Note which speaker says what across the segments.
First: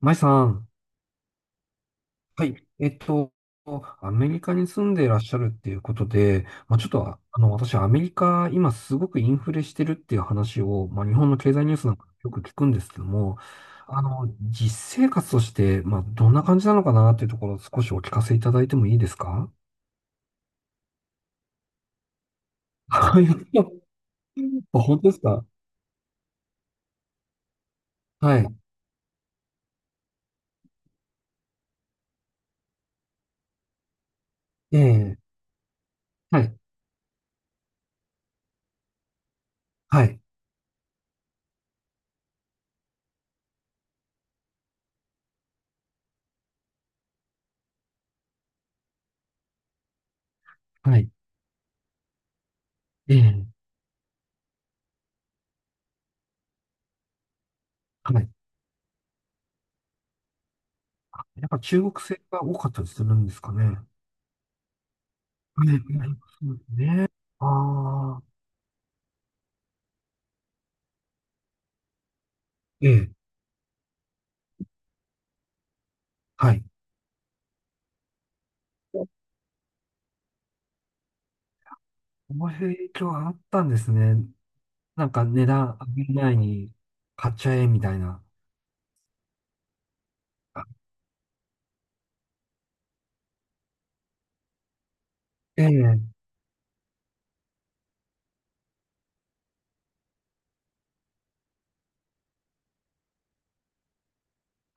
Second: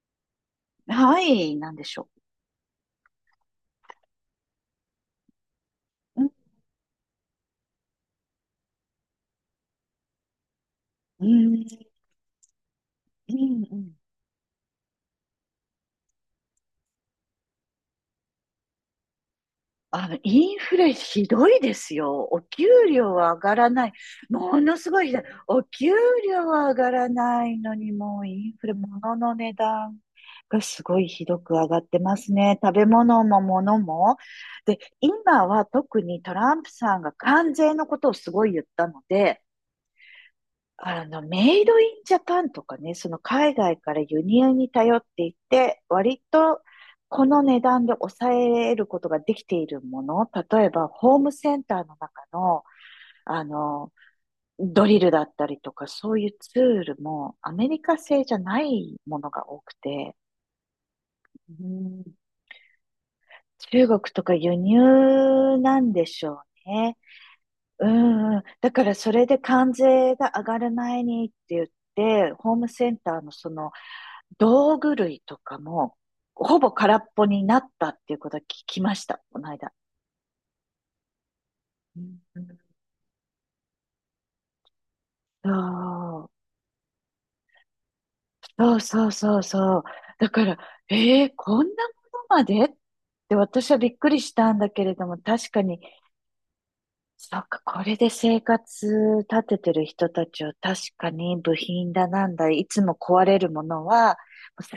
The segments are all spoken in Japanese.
Speaker 1: マイさん、
Speaker 2: はい、なんでしょ
Speaker 1: はい。アメリカに住んでいらっしゃるっていうこと
Speaker 2: うん、
Speaker 1: で、まあ、ちょっと、私、アメリカ、今すごくインフレしてるっていう話を、まあ、日
Speaker 2: う
Speaker 1: 本の経
Speaker 2: ん、
Speaker 1: 済ニュースなんかよく聞くんですけど
Speaker 2: う
Speaker 1: も、
Speaker 2: ん、うん。
Speaker 1: 実生活として、まあ、どんな感じなのかなっていうところを少しお聞かせいただいてもいいですか？
Speaker 2: インフレひどいですよ。お給料
Speaker 1: はい。
Speaker 2: は上がらない。も のすご
Speaker 1: 本
Speaker 2: い
Speaker 1: 当
Speaker 2: ひ
Speaker 1: で
Speaker 2: ど
Speaker 1: す
Speaker 2: い。
Speaker 1: か？
Speaker 2: お給料は上がらないのに、もう
Speaker 1: は
Speaker 2: イン
Speaker 1: い。
Speaker 2: フレ、物の値段がすごいひどく上がってますね。食べ物も物も。で、
Speaker 1: ええ、
Speaker 2: 今は特にト
Speaker 1: は
Speaker 2: ラ
Speaker 1: い。
Speaker 2: ンプさんが関税のことをすごい言ったので、
Speaker 1: はい。
Speaker 2: メイドインジャパンとかね、その海外から輸入に頼っていて、割とこの値段で抑えることができているもの、例えば
Speaker 1: はい。
Speaker 2: ホームセンターの中の、
Speaker 1: え
Speaker 2: あ
Speaker 1: え、
Speaker 2: の、ドリルだったりとか、そういうツールもアメリカ
Speaker 1: は
Speaker 2: 製
Speaker 1: い。
Speaker 2: じゃないものが多くて、
Speaker 1: やっぱ
Speaker 2: う
Speaker 1: 中国
Speaker 2: ん、
Speaker 1: 製が多かったりするんですかね？は
Speaker 2: 中国とか輸入なん
Speaker 1: い。
Speaker 2: で
Speaker 1: はい。
Speaker 2: しょうね。
Speaker 1: あ
Speaker 2: うんう
Speaker 1: あ。
Speaker 2: ん。だからそれで関税が上がる前にって言って、ホーム
Speaker 1: え
Speaker 2: セン
Speaker 1: え、
Speaker 2: ターのその道具類とかも、
Speaker 1: は
Speaker 2: ほ
Speaker 1: い。
Speaker 2: ぼ空っぽになったっていうことは聞きました、この間。うん、
Speaker 1: こういう影響があったんですね。なんか値段上げる前に買っちゃえみたいな。
Speaker 2: そうそうそうそうそう。だから、
Speaker 1: あ
Speaker 2: こんなものまでって私はびっくりしたんだけれども、確か
Speaker 1: え
Speaker 2: に、
Speaker 1: え、
Speaker 2: そっか、これで生活立ててる人たちを確かに部品だなんだ、いつも壊れるものは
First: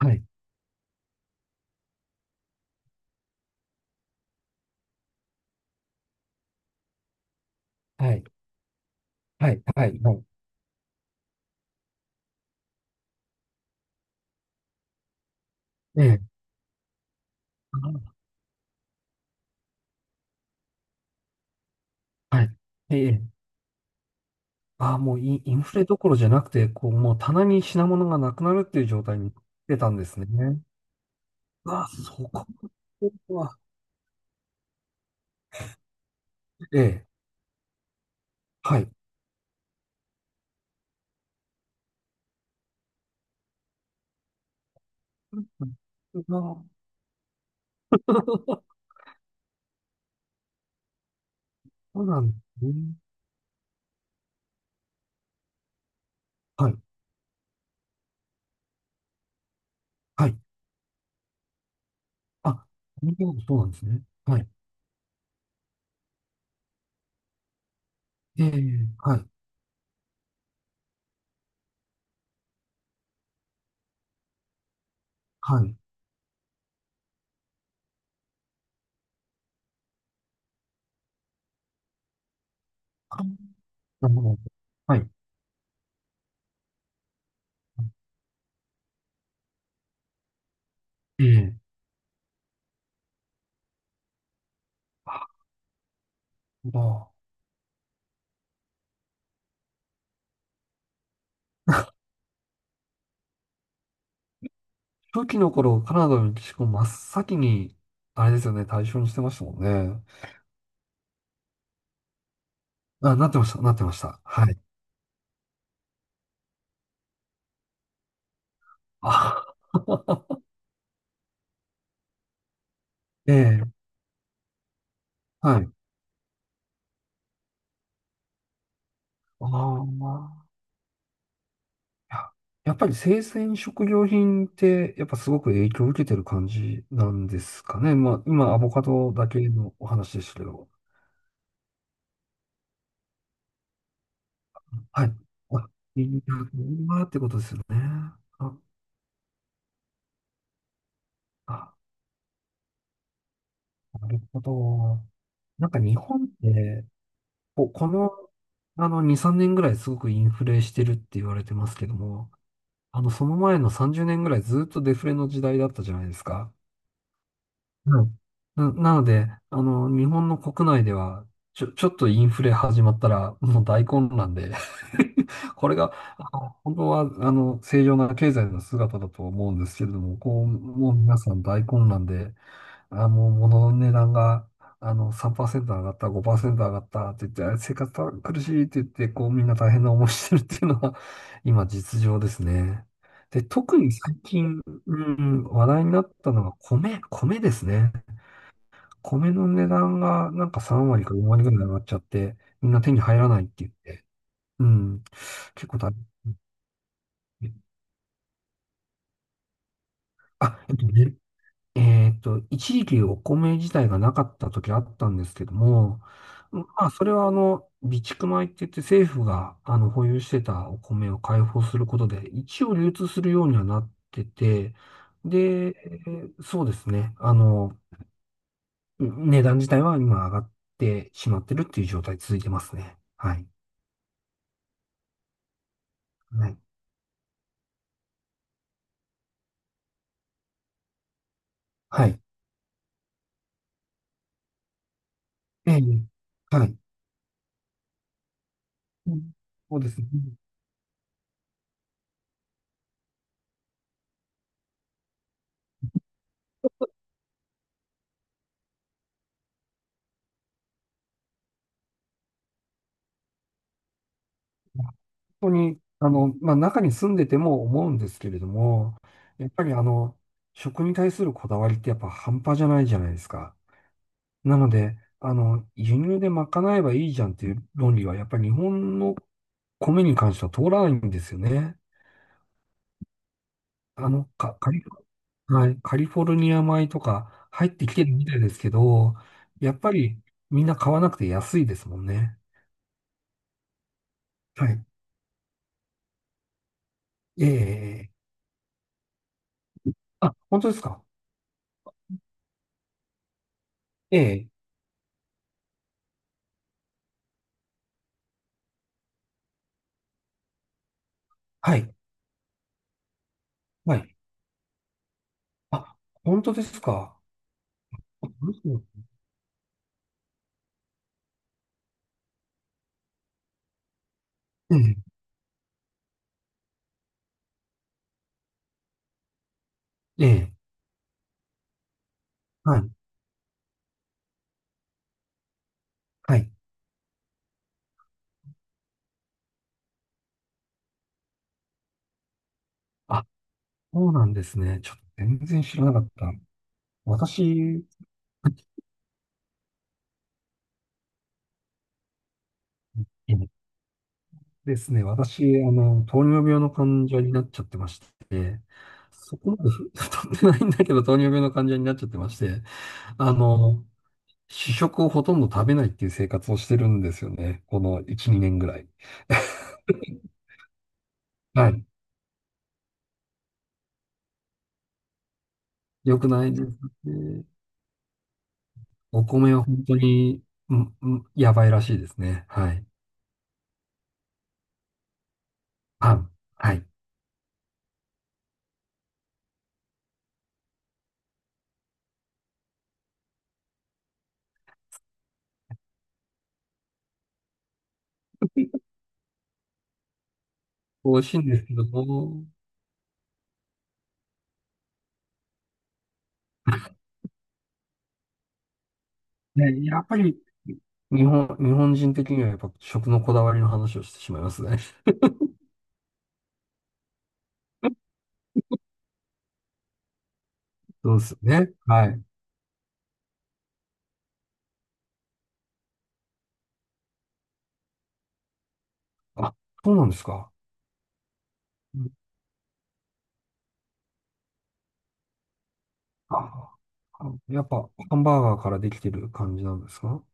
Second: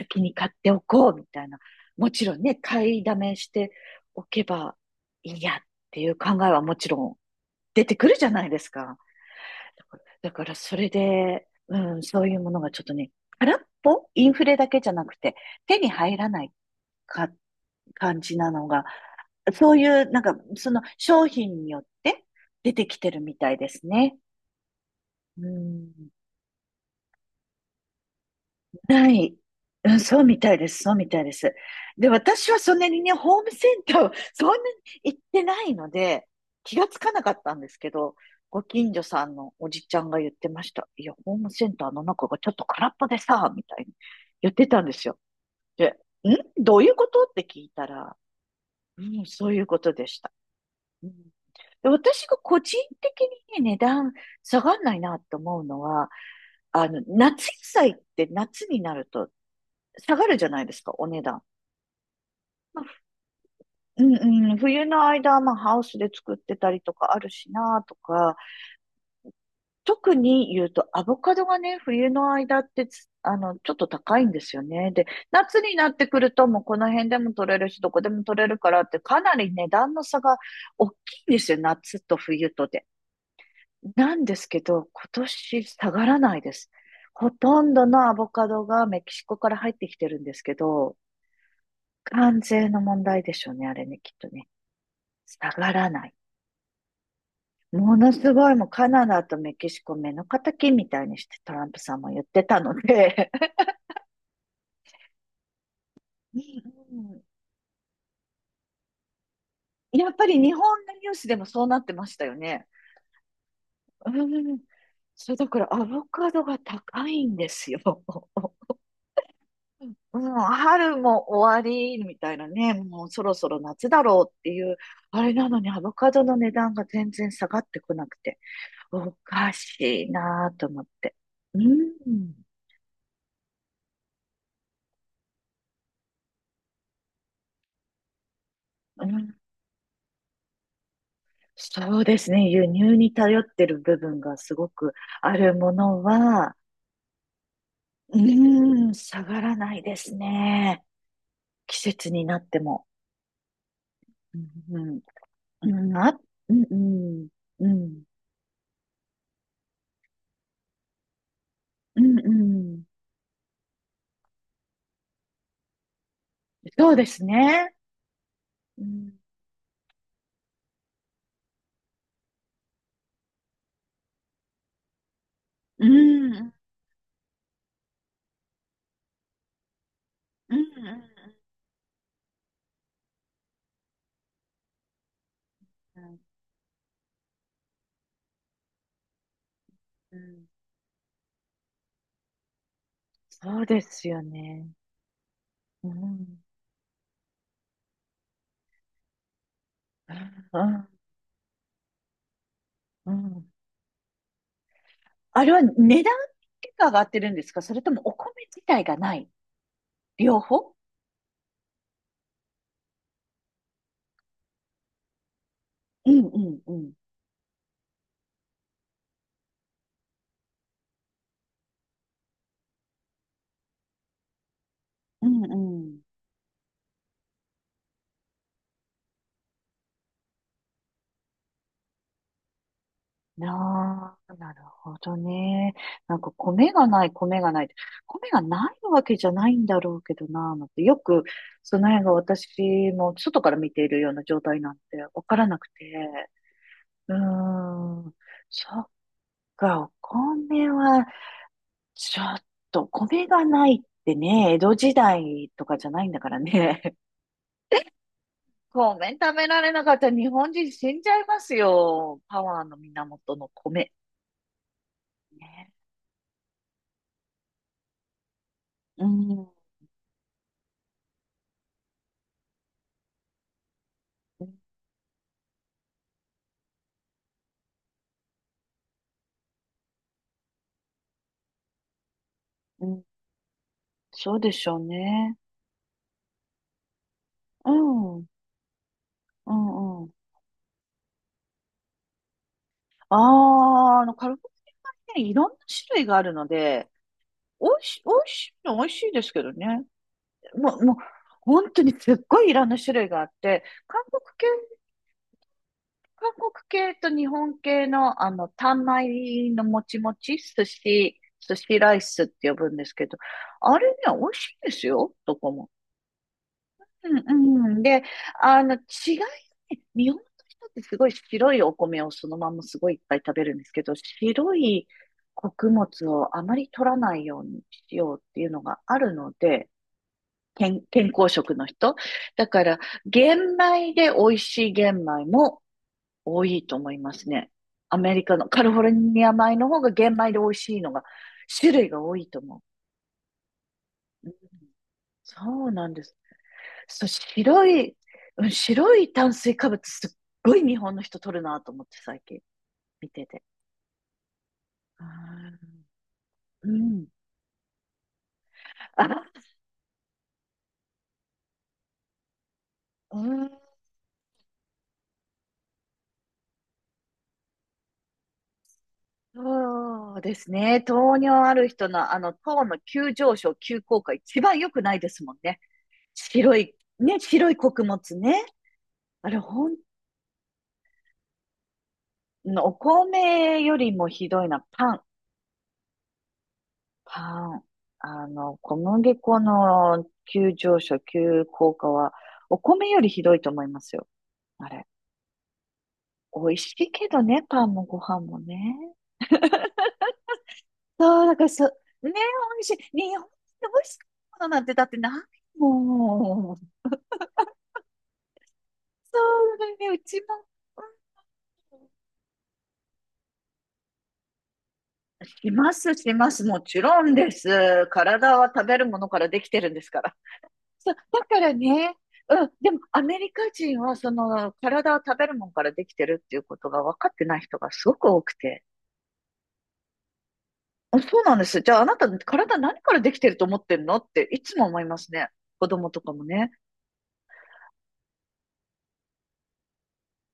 Speaker 1: はい、
Speaker 2: に買っておこうみたいな。もちろんね、買いだめしておけばいいやっていう考えはもちろん出てく
Speaker 1: は
Speaker 2: る
Speaker 1: い、
Speaker 2: じゃないですか。
Speaker 1: はい、はい、はい。
Speaker 2: だからそれで、うん、そういうものがちょっとね、空っぽインフレだけじゃなくて、手に
Speaker 1: え
Speaker 2: 入
Speaker 1: え、
Speaker 2: らないか感じなのが、そういう、その商品によって
Speaker 1: はい。
Speaker 2: 出てき
Speaker 1: え
Speaker 2: てる
Speaker 1: え、
Speaker 2: みたいですね。
Speaker 1: ああ、もう
Speaker 2: う
Speaker 1: インフレどこ
Speaker 2: ん、
Speaker 1: ろじゃなくて、こう、もう棚に品物がなくなるっていう状
Speaker 2: な
Speaker 1: 態に
Speaker 2: い。
Speaker 1: 出た
Speaker 2: う
Speaker 1: ん
Speaker 2: ん、
Speaker 1: です
Speaker 2: そう
Speaker 1: ね。
Speaker 2: みたいです。そうみたいです。
Speaker 1: うわ、
Speaker 2: で、
Speaker 1: そ
Speaker 2: 私はそんなにね、
Speaker 1: こ
Speaker 2: ホーム
Speaker 1: は、
Speaker 2: センターを そんなに行ってないので、気
Speaker 1: え
Speaker 2: がつ
Speaker 1: え、
Speaker 2: かなかったんですけど、ご
Speaker 1: はい。
Speaker 2: 近所さんのおじちゃんが言ってました。いや、ホームセンターの中がちょっと空っぽでさ、みたいに言ってたんですよ。で、
Speaker 1: う
Speaker 2: ん
Speaker 1: わ。
Speaker 2: ど ういうことって聞いたら、うん、そういうことでした。うん。で
Speaker 1: そうな
Speaker 2: 私
Speaker 1: んで
Speaker 2: が個
Speaker 1: すね。
Speaker 2: 人的にね、値段下がんないなと思うのは、
Speaker 1: はい、
Speaker 2: 夏野菜って夏になると下が
Speaker 1: は
Speaker 2: る
Speaker 1: い。
Speaker 2: じゃないですか、お値段。
Speaker 1: あ、
Speaker 2: まあ、
Speaker 1: そうなんですね。
Speaker 2: う
Speaker 1: はい。
Speaker 2: んうん、冬の間、まあ、ハウスで作ってたりとかあるしなとか、
Speaker 1: ええ、はい。
Speaker 2: 特に言うと、アボカドがね、冬の間ってつ、ちょっと高いんですよね。で、夏
Speaker 1: は
Speaker 2: に
Speaker 1: い。
Speaker 2: なってくると、もうこの辺でも取れるし、どこでも取れるからって、かなり値段の差が大きいんですよ、夏と冬とで。
Speaker 1: あな
Speaker 2: な
Speaker 1: るほ
Speaker 2: んで
Speaker 1: ど。
Speaker 2: すけど、
Speaker 1: は
Speaker 2: 今
Speaker 1: い。
Speaker 2: 年下がらないです。ほとんどのアボカドがメキシコから入ってきてるんですけど、
Speaker 1: ええ。
Speaker 2: 関税の問題でしょうね、あれね、きっとね。
Speaker 1: あ、
Speaker 2: 下がらない。
Speaker 1: まあ、
Speaker 2: ものすごいもうカナダとメキシコ目の敵みたいにしてトランプさんも言ってたので。
Speaker 1: 初期の頃、カナダのメキシコ真っ
Speaker 2: うん、
Speaker 1: 先に、あれですよね、対象にしてましたもんね。
Speaker 2: やっぱり日本のニュースでもそうなってましたよね。
Speaker 1: あ、なってました、なってまし
Speaker 2: う
Speaker 1: た。はい。
Speaker 2: ん、それだからアボカドが高いんですよ。
Speaker 1: あ。
Speaker 2: うん、春も終わりみたいなね、もうそ
Speaker 1: え
Speaker 2: ろそろ
Speaker 1: え、
Speaker 2: 夏だろうっていう、あれなの
Speaker 1: はい。
Speaker 2: にアボカドの値段が全然下がってこなくて、お
Speaker 1: あ
Speaker 2: か
Speaker 1: あ、
Speaker 2: しい
Speaker 1: まあ、
Speaker 2: なぁと思って。う
Speaker 1: いや、
Speaker 2: ん、
Speaker 1: やっぱり生鮮食料品って、やっぱすごく影響を受けてる感じなんですかね？まあ、今、アボカ
Speaker 2: う
Speaker 1: ドだ
Speaker 2: ん。
Speaker 1: けのお話でしたけど。
Speaker 2: そうですね。輸入に頼ってる部分がすごく
Speaker 1: はい。
Speaker 2: ある
Speaker 1: あ、
Speaker 2: もの
Speaker 1: いい
Speaker 2: は、
Speaker 1: なってことですよね。
Speaker 2: う
Speaker 1: あ、
Speaker 2: ーん、下がらないですね。
Speaker 1: あ
Speaker 2: 季節になっても。
Speaker 1: なる
Speaker 2: う
Speaker 1: ほ
Speaker 2: ん、
Speaker 1: ど。
Speaker 2: う
Speaker 1: なんか
Speaker 2: ん、う
Speaker 1: 日
Speaker 2: ん、あ、
Speaker 1: 本っ
Speaker 2: うん、う
Speaker 1: て、
Speaker 2: ん、う
Speaker 1: こ
Speaker 2: ん、
Speaker 1: の、2、3年ぐらいすごくインフレしてるって言われてますけど
Speaker 2: うん、う
Speaker 1: も、
Speaker 2: ん。
Speaker 1: その前の30年ぐらいずっとデフレの時代だったじゃないですか。
Speaker 2: そうですね。
Speaker 1: うん。
Speaker 2: う
Speaker 1: なの
Speaker 2: ん、
Speaker 1: で、あの、日本の国内では、ちょっとインフレ始まったら、もう大混乱で これ
Speaker 2: う
Speaker 1: が、あ
Speaker 2: ん、うん、
Speaker 1: の本当は、正常な経済の姿だと思うんですけれども、こう、
Speaker 2: うん、
Speaker 1: もう皆さん大混乱で、あ、もう物の値段が、3%上がっ
Speaker 2: う
Speaker 1: た、
Speaker 2: ん、
Speaker 1: 5%上がったって言って、生活苦しいって言って、こうみんな大変な思い
Speaker 2: う
Speaker 1: してるっ
Speaker 2: ん。
Speaker 1: ていうのは、今実情ですね。で、
Speaker 2: そう
Speaker 1: 特
Speaker 2: で
Speaker 1: に
Speaker 2: す
Speaker 1: 最
Speaker 2: よ
Speaker 1: 近、
Speaker 2: ね。
Speaker 1: うん、話題
Speaker 2: う
Speaker 1: になった
Speaker 2: ん、
Speaker 1: のが米ですね。米の値段
Speaker 2: う
Speaker 1: がなんか
Speaker 2: ん、
Speaker 1: 3割か4割ぐらい上がっちゃって、みんな手に
Speaker 2: う
Speaker 1: 入らないっ
Speaker 2: ん。
Speaker 1: て言って、うん、
Speaker 2: あれは
Speaker 1: 結構大
Speaker 2: 値段
Speaker 1: 変。
Speaker 2: 結果上がってるんですか、それともお米自体がない。両
Speaker 1: あ、え
Speaker 2: 方。
Speaker 1: っと、ねえーっと、一時期お米自体がなかった時あったんですけども、
Speaker 2: うん、
Speaker 1: ま
Speaker 2: う
Speaker 1: あ、
Speaker 2: ん、
Speaker 1: それはあの、備蓄米って言って政府があの保有してたお米を開放することで、一応流通するようにはなってて、
Speaker 2: う
Speaker 1: で、
Speaker 2: ん、う
Speaker 1: そうですね、値段自体は今上がってしまってるっていう状態続いてますね。は
Speaker 2: ん。
Speaker 1: い。
Speaker 2: ああ、なるほどね。なんか
Speaker 1: はい。
Speaker 2: 米がない、米がないって。米がないわけじゃないんだろうけどな、なんて。よく、その辺
Speaker 1: は
Speaker 2: が
Speaker 1: い。
Speaker 2: 私も外から見ているような状態なんてわからなく
Speaker 1: ええ、
Speaker 2: て。
Speaker 1: はい。
Speaker 2: うーん。そっ
Speaker 1: うん、そう
Speaker 2: か、
Speaker 1: で
Speaker 2: お
Speaker 1: すね。
Speaker 2: 米は、ちょっと、米がないってね、江戸時代とかじゃないんだからね。米食べられなかったら日本人死んじゃいますよ。パワーの源の米。
Speaker 1: 本当に、
Speaker 2: ね。
Speaker 1: あの、まあ、中に住んでても思うんですけれども、
Speaker 2: う
Speaker 1: やっ
Speaker 2: ん、
Speaker 1: ぱりあの、食に対するこだわりってやっぱ半端じゃないじゃないですか。なので、あの、輸入で賄えばいいじゃんっていう論理は、やっぱり日本の米に関しては通らないんですよね。
Speaker 2: うん、
Speaker 1: あの、
Speaker 2: そうで
Speaker 1: カ
Speaker 2: し
Speaker 1: カ
Speaker 2: ょう
Speaker 1: リ、
Speaker 2: ね。
Speaker 1: はい、カリフォルニア米とか入
Speaker 2: う
Speaker 1: ってきてる
Speaker 2: ん、う
Speaker 1: みたいですけど、やっぱ
Speaker 2: ん、うん。
Speaker 1: りみんな買わなくて安いですもんね。
Speaker 2: ああ、カルボ
Speaker 1: はい。
Speaker 2: ナーラね、いろんな種類があるので、美
Speaker 1: ええ、
Speaker 2: 味しいの美味しいですけどね。
Speaker 1: 本当で
Speaker 2: も
Speaker 1: す
Speaker 2: う、もう、
Speaker 1: か？
Speaker 2: 本当にすっごいいろんな種類があって、韓国系、
Speaker 1: ええ、
Speaker 2: 韓国系と日本系の、あの、単米のもちもち、寿
Speaker 1: は
Speaker 2: 司ラ
Speaker 1: い。
Speaker 2: イスって呼ぶんですけど、あれね、
Speaker 1: は
Speaker 2: 美
Speaker 1: い、
Speaker 2: 味しいですよ、どこも。
Speaker 1: あ、本当ですか？
Speaker 2: うんうん。で、
Speaker 1: う
Speaker 2: 違
Speaker 1: ん、
Speaker 2: いがね、日本の人ってすごい白いお米をそのまんますごいいっぱい食べるんですけど、白い穀物をあまり取らないようにしようっていうのがあるので、
Speaker 1: ええ、ええ、
Speaker 2: 健康食の人。だか
Speaker 1: は
Speaker 2: ら、
Speaker 1: い、
Speaker 2: 玄米で美味しい玄米も
Speaker 1: は
Speaker 2: 多
Speaker 1: い。
Speaker 2: いと思いますね。アメリカのカリフォルニア米の方が玄米で美味しいのが、種類が多いと思
Speaker 1: あ、そうな
Speaker 2: う。
Speaker 1: んですね。ちょっと全然
Speaker 2: そう
Speaker 1: 知ら
Speaker 2: な
Speaker 1: な
Speaker 2: ん
Speaker 1: か
Speaker 2: で
Speaker 1: っ
Speaker 2: す。
Speaker 1: た。
Speaker 2: そう、白
Speaker 1: 私。
Speaker 2: い、うん、白い炭水化物すっごい日本の人取るなと思って最近見て て。
Speaker 1: ええですね、私、
Speaker 2: あ
Speaker 1: あの、糖尿病
Speaker 2: ー
Speaker 1: の
Speaker 2: う
Speaker 1: 患
Speaker 2: ん。
Speaker 1: 者になっちゃってまして、
Speaker 2: あ、
Speaker 1: そこまで太ってないんだけど、糖尿病の患者になっちゃってまして、
Speaker 2: う
Speaker 1: あ
Speaker 2: ん。
Speaker 1: の、主食をほとんど食べないっていう生活をしてるんですよね。この1、2年ぐらい。
Speaker 2: そうですね。糖尿ある
Speaker 1: はい。
Speaker 2: 人の、あの、糖の急上昇、急降下、一番良くないですもんね。
Speaker 1: 良くない
Speaker 2: 白
Speaker 1: です
Speaker 2: い、ね、
Speaker 1: ね。
Speaker 2: 白い穀物ね。
Speaker 1: お
Speaker 2: あれ、
Speaker 1: 米は
Speaker 2: ほん、
Speaker 1: 本当に、うん、うん、やばいらしいですね。は
Speaker 2: お
Speaker 1: い。
Speaker 2: 米よりもひどいな。パン、
Speaker 1: パン。はい。
Speaker 2: パン。小麦粉の急上昇、急降下は、お米よりひどいと思いますよ。あれ。美味しいけどね、パンもご飯もね。
Speaker 1: 美味
Speaker 2: そう、
Speaker 1: し
Speaker 2: だ
Speaker 1: い
Speaker 2: か
Speaker 1: ん
Speaker 2: ら
Speaker 1: で
Speaker 2: そ
Speaker 1: す
Speaker 2: う、
Speaker 1: けど
Speaker 2: ね、美
Speaker 1: も、
Speaker 2: 味しい。日本で美味しいものなんてだってないもん。そうだ
Speaker 1: ね、
Speaker 2: ね、う
Speaker 1: やっぱ
Speaker 2: ちも。
Speaker 1: り、
Speaker 2: うん、
Speaker 1: 日本人的にはやっぱ食のこだわりの話をしてしまいますね。
Speaker 2: します、します。もちろんです。体は食べるものからできてるんですから。そう、
Speaker 1: そう
Speaker 2: だ
Speaker 1: ですよ
Speaker 2: から
Speaker 1: ね。
Speaker 2: ね、
Speaker 1: はい。
Speaker 2: うん、でもアメリカ人はその体は食べるものからできてるっていうことが分かってない人がすごく多くて。
Speaker 1: あ、そうなんですか。
Speaker 2: あ、そうなんです。じゃああな
Speaker 1: う
Speaker 2: た
Speaker 1: ん
Speaker 2: 体何からできてると思ってんのっていつも思いますね。子供とかもね。
Speaker 1: あ、やっぱハンバーガーからできてる感じなんですか？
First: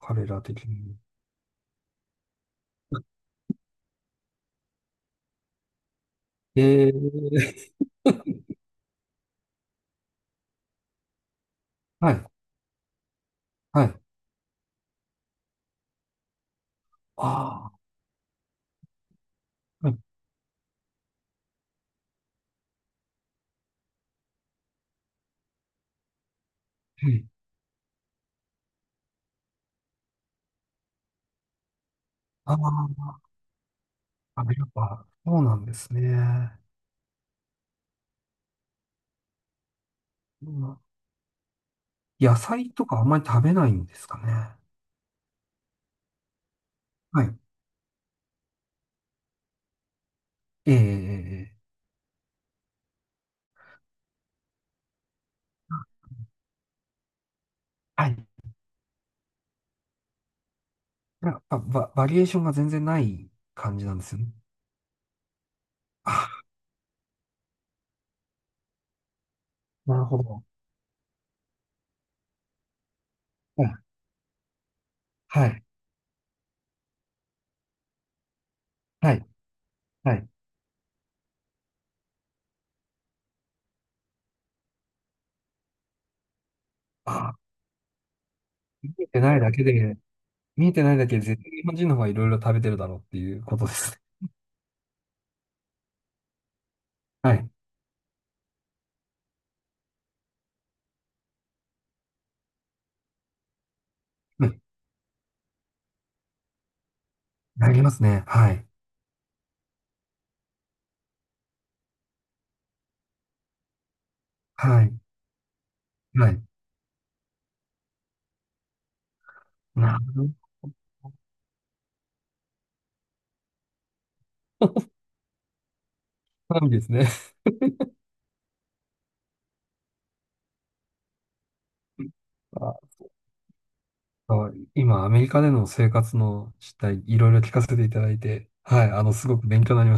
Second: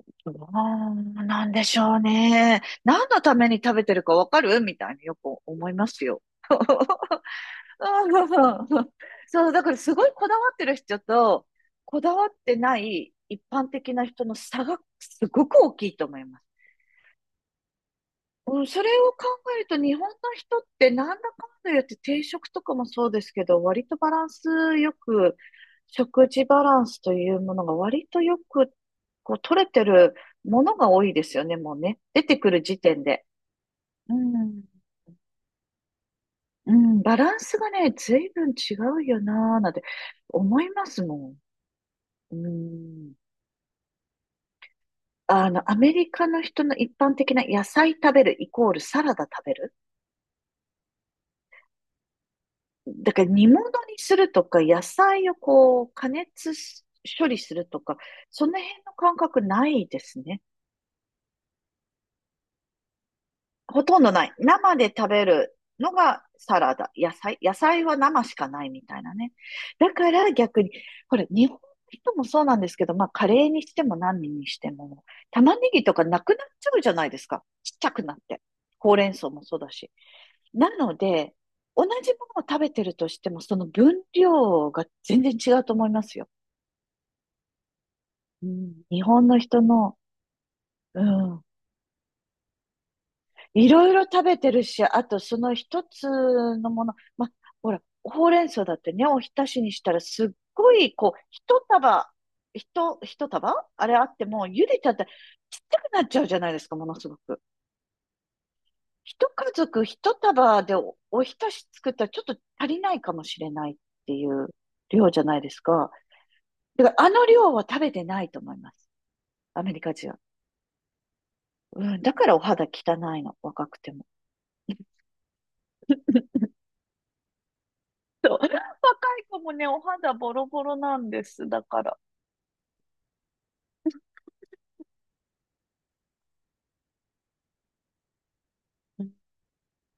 Speaker 1: 彼
Speaker 2: ど
Speaker 1: ら的に。
Speaker 2: うなんでしょうね。何のために食べてるかわかるみたいによく思いますよ。
Speaker 1: え ー、
Speaker 2: そう、だからすごいこだわってる人と、こ
Speaker 1: は
Speaker 2: だ
Speaker 1: い、
Speaker 2: わってない一般
Speaker 1: は
Speaker 2: 的
Speaker 1: い。
Speaker 2: な人の差がすごく大きいと思います。
Speaker 1: あ
Speaker 2: うん、それを考えると
Speaker 1: あ、は
Speaker 2: 日
Speaker 1: い。
Speaker 2: 本の人ってなんだかんだ言って定食とかもそうですけど割とバランスよく食事バランス
Speaker 1: は
Speaker 2: と
Speaker 1: い。
Speaker 2: いうものが割とよくこう取れてるものが多いですよね、もうね、出てく
Speaker 1: あ
Speaker 2: る時点
Speaker 1: あ、
Speaker 2: で。う
Speaker 1: や
Speaker 2: ん。
Speaker 1: っぱそうなんですね。
Speaker 2: うん、バランスがね、随分違うよなーなんて
Speaker 1: う
Speaker 2: 思い
Speaker 1: ん、
Speaker 2: ますもん。う
Speaker 1: 野菜とかあん
Speaker 2: ん。
Speaker 1: まり食べないんですかね？
Speaker 2: アメリカの人の一般
Speaker 1: は
Speaker 2: 的
Speaker 1: い。
Speaker 2: な野菜食べるイコールサラダ食べる。
Speaker 1: ええ、
Speaker 2: だから煮物にするとか、野菜をこう、加熱し処理するとか、
Speaker 1: はい。
Speaker 2: その辺の感覚ないですね。
Speaker 1: やっぱバリエーションが全然ない感
Speaker 2: ほ
Speaker 1: じな
Speaker 2: と
Speaker 1: ん
Speaker 2: ん
Speaker 1: で
Speaker 2: ど
Speaker 1: すよ
Speaker 2: な
Speaker 1: ね。
Speaker 2: い。生で食べるのが
Speaker 1: あ、
Speaker 2: サラダ。野菜、野菜は生しかないみたいなね。だ
Speaker 1: なる
Speaker 2: か
Speaker 1: ほ
Speaker 2: ら
Speaker 1: ど。
Speaker 2: 逆に、ほら、日本の人もそうなんですけど、まあ、カレーに
Speaker 1: は
Speaker 2: し
Speaker 1: い。
Speaker 2: ても何にしても、
Speaker 1: は
Speaker 2: 玉
Speaker 1: い。
Speaker 2: ねぎとかなくなっちゃうじゃないですか。ちっちゃくなって。ほうれん
Speaker 1: はい。
Speaker 2: 草もそうだし。
Speaker 1: はい。
Speaker 2: なので、同じものを食べてるとしても、その分量が全然違うと思いますよ。
Speaker 1: あ、
Speaker 2: うん。
Speaker 1: 見
Speaker 2: 日
Speaker 1: えて
Speaker 2: 本
Speaker 1: な
Speaker 2: の
Speaker 1: いだ
Speaker 2: 人
Speaker 1: け
Speaker 2: の、
Speaker 1: で、見えてない
Speaker 2: う
Speaker 1: だけで絶
Speaker 2: ん、
Speaker 1: 対日本人の方がいろいろ食べてるだろうっていうこと
Speaker 2: い
Speaker 1: で
Speaker 2: ろ
Speaker 1: す
Speaker 2: い
Speaker 1: ね。
Speaker 2: ろ食べてるし、あとその一つのもの、ま、
Speaker 1: はい。
Speaker 2: ほら、ほうれん草だってね、おひたしにしたらすっごい、こう、一束、一束あれあっても、
Speaker 1: はい。
Speaker 2: 茹でちゃったらちっちゃくなっちゃうじゃないですか、ものすごく。
Speaker 1: なりますね。はい。
Speaker 2: 一家族一束でお、おひたし作ったらちょっと足りないかもしれないっていう
Speaker 1: はい。
Speaker 2: 量じゃないですか。
Speaker 1: はい。
Speaker 2: だからあの量は食べてないと思います。アメリカ
Speaker 1: なる
Speaker 2: 人は。
Speaker 1: ほど。
Speaker 2: うん、だからお肌汚いの、若くても。
Speaker 1: なん。 ですね。
Speaker 2: そう。若い子もね、お肌ボロボロなんです。だから。
Speaker 1: あ今、アメリカでの生活の実態、いろいろ聞かせていただいて、はい、あ
Speaker 2: う
Speaker 1: の、
Speaker 2: ん
Speaker 1: すごく勉強になりました。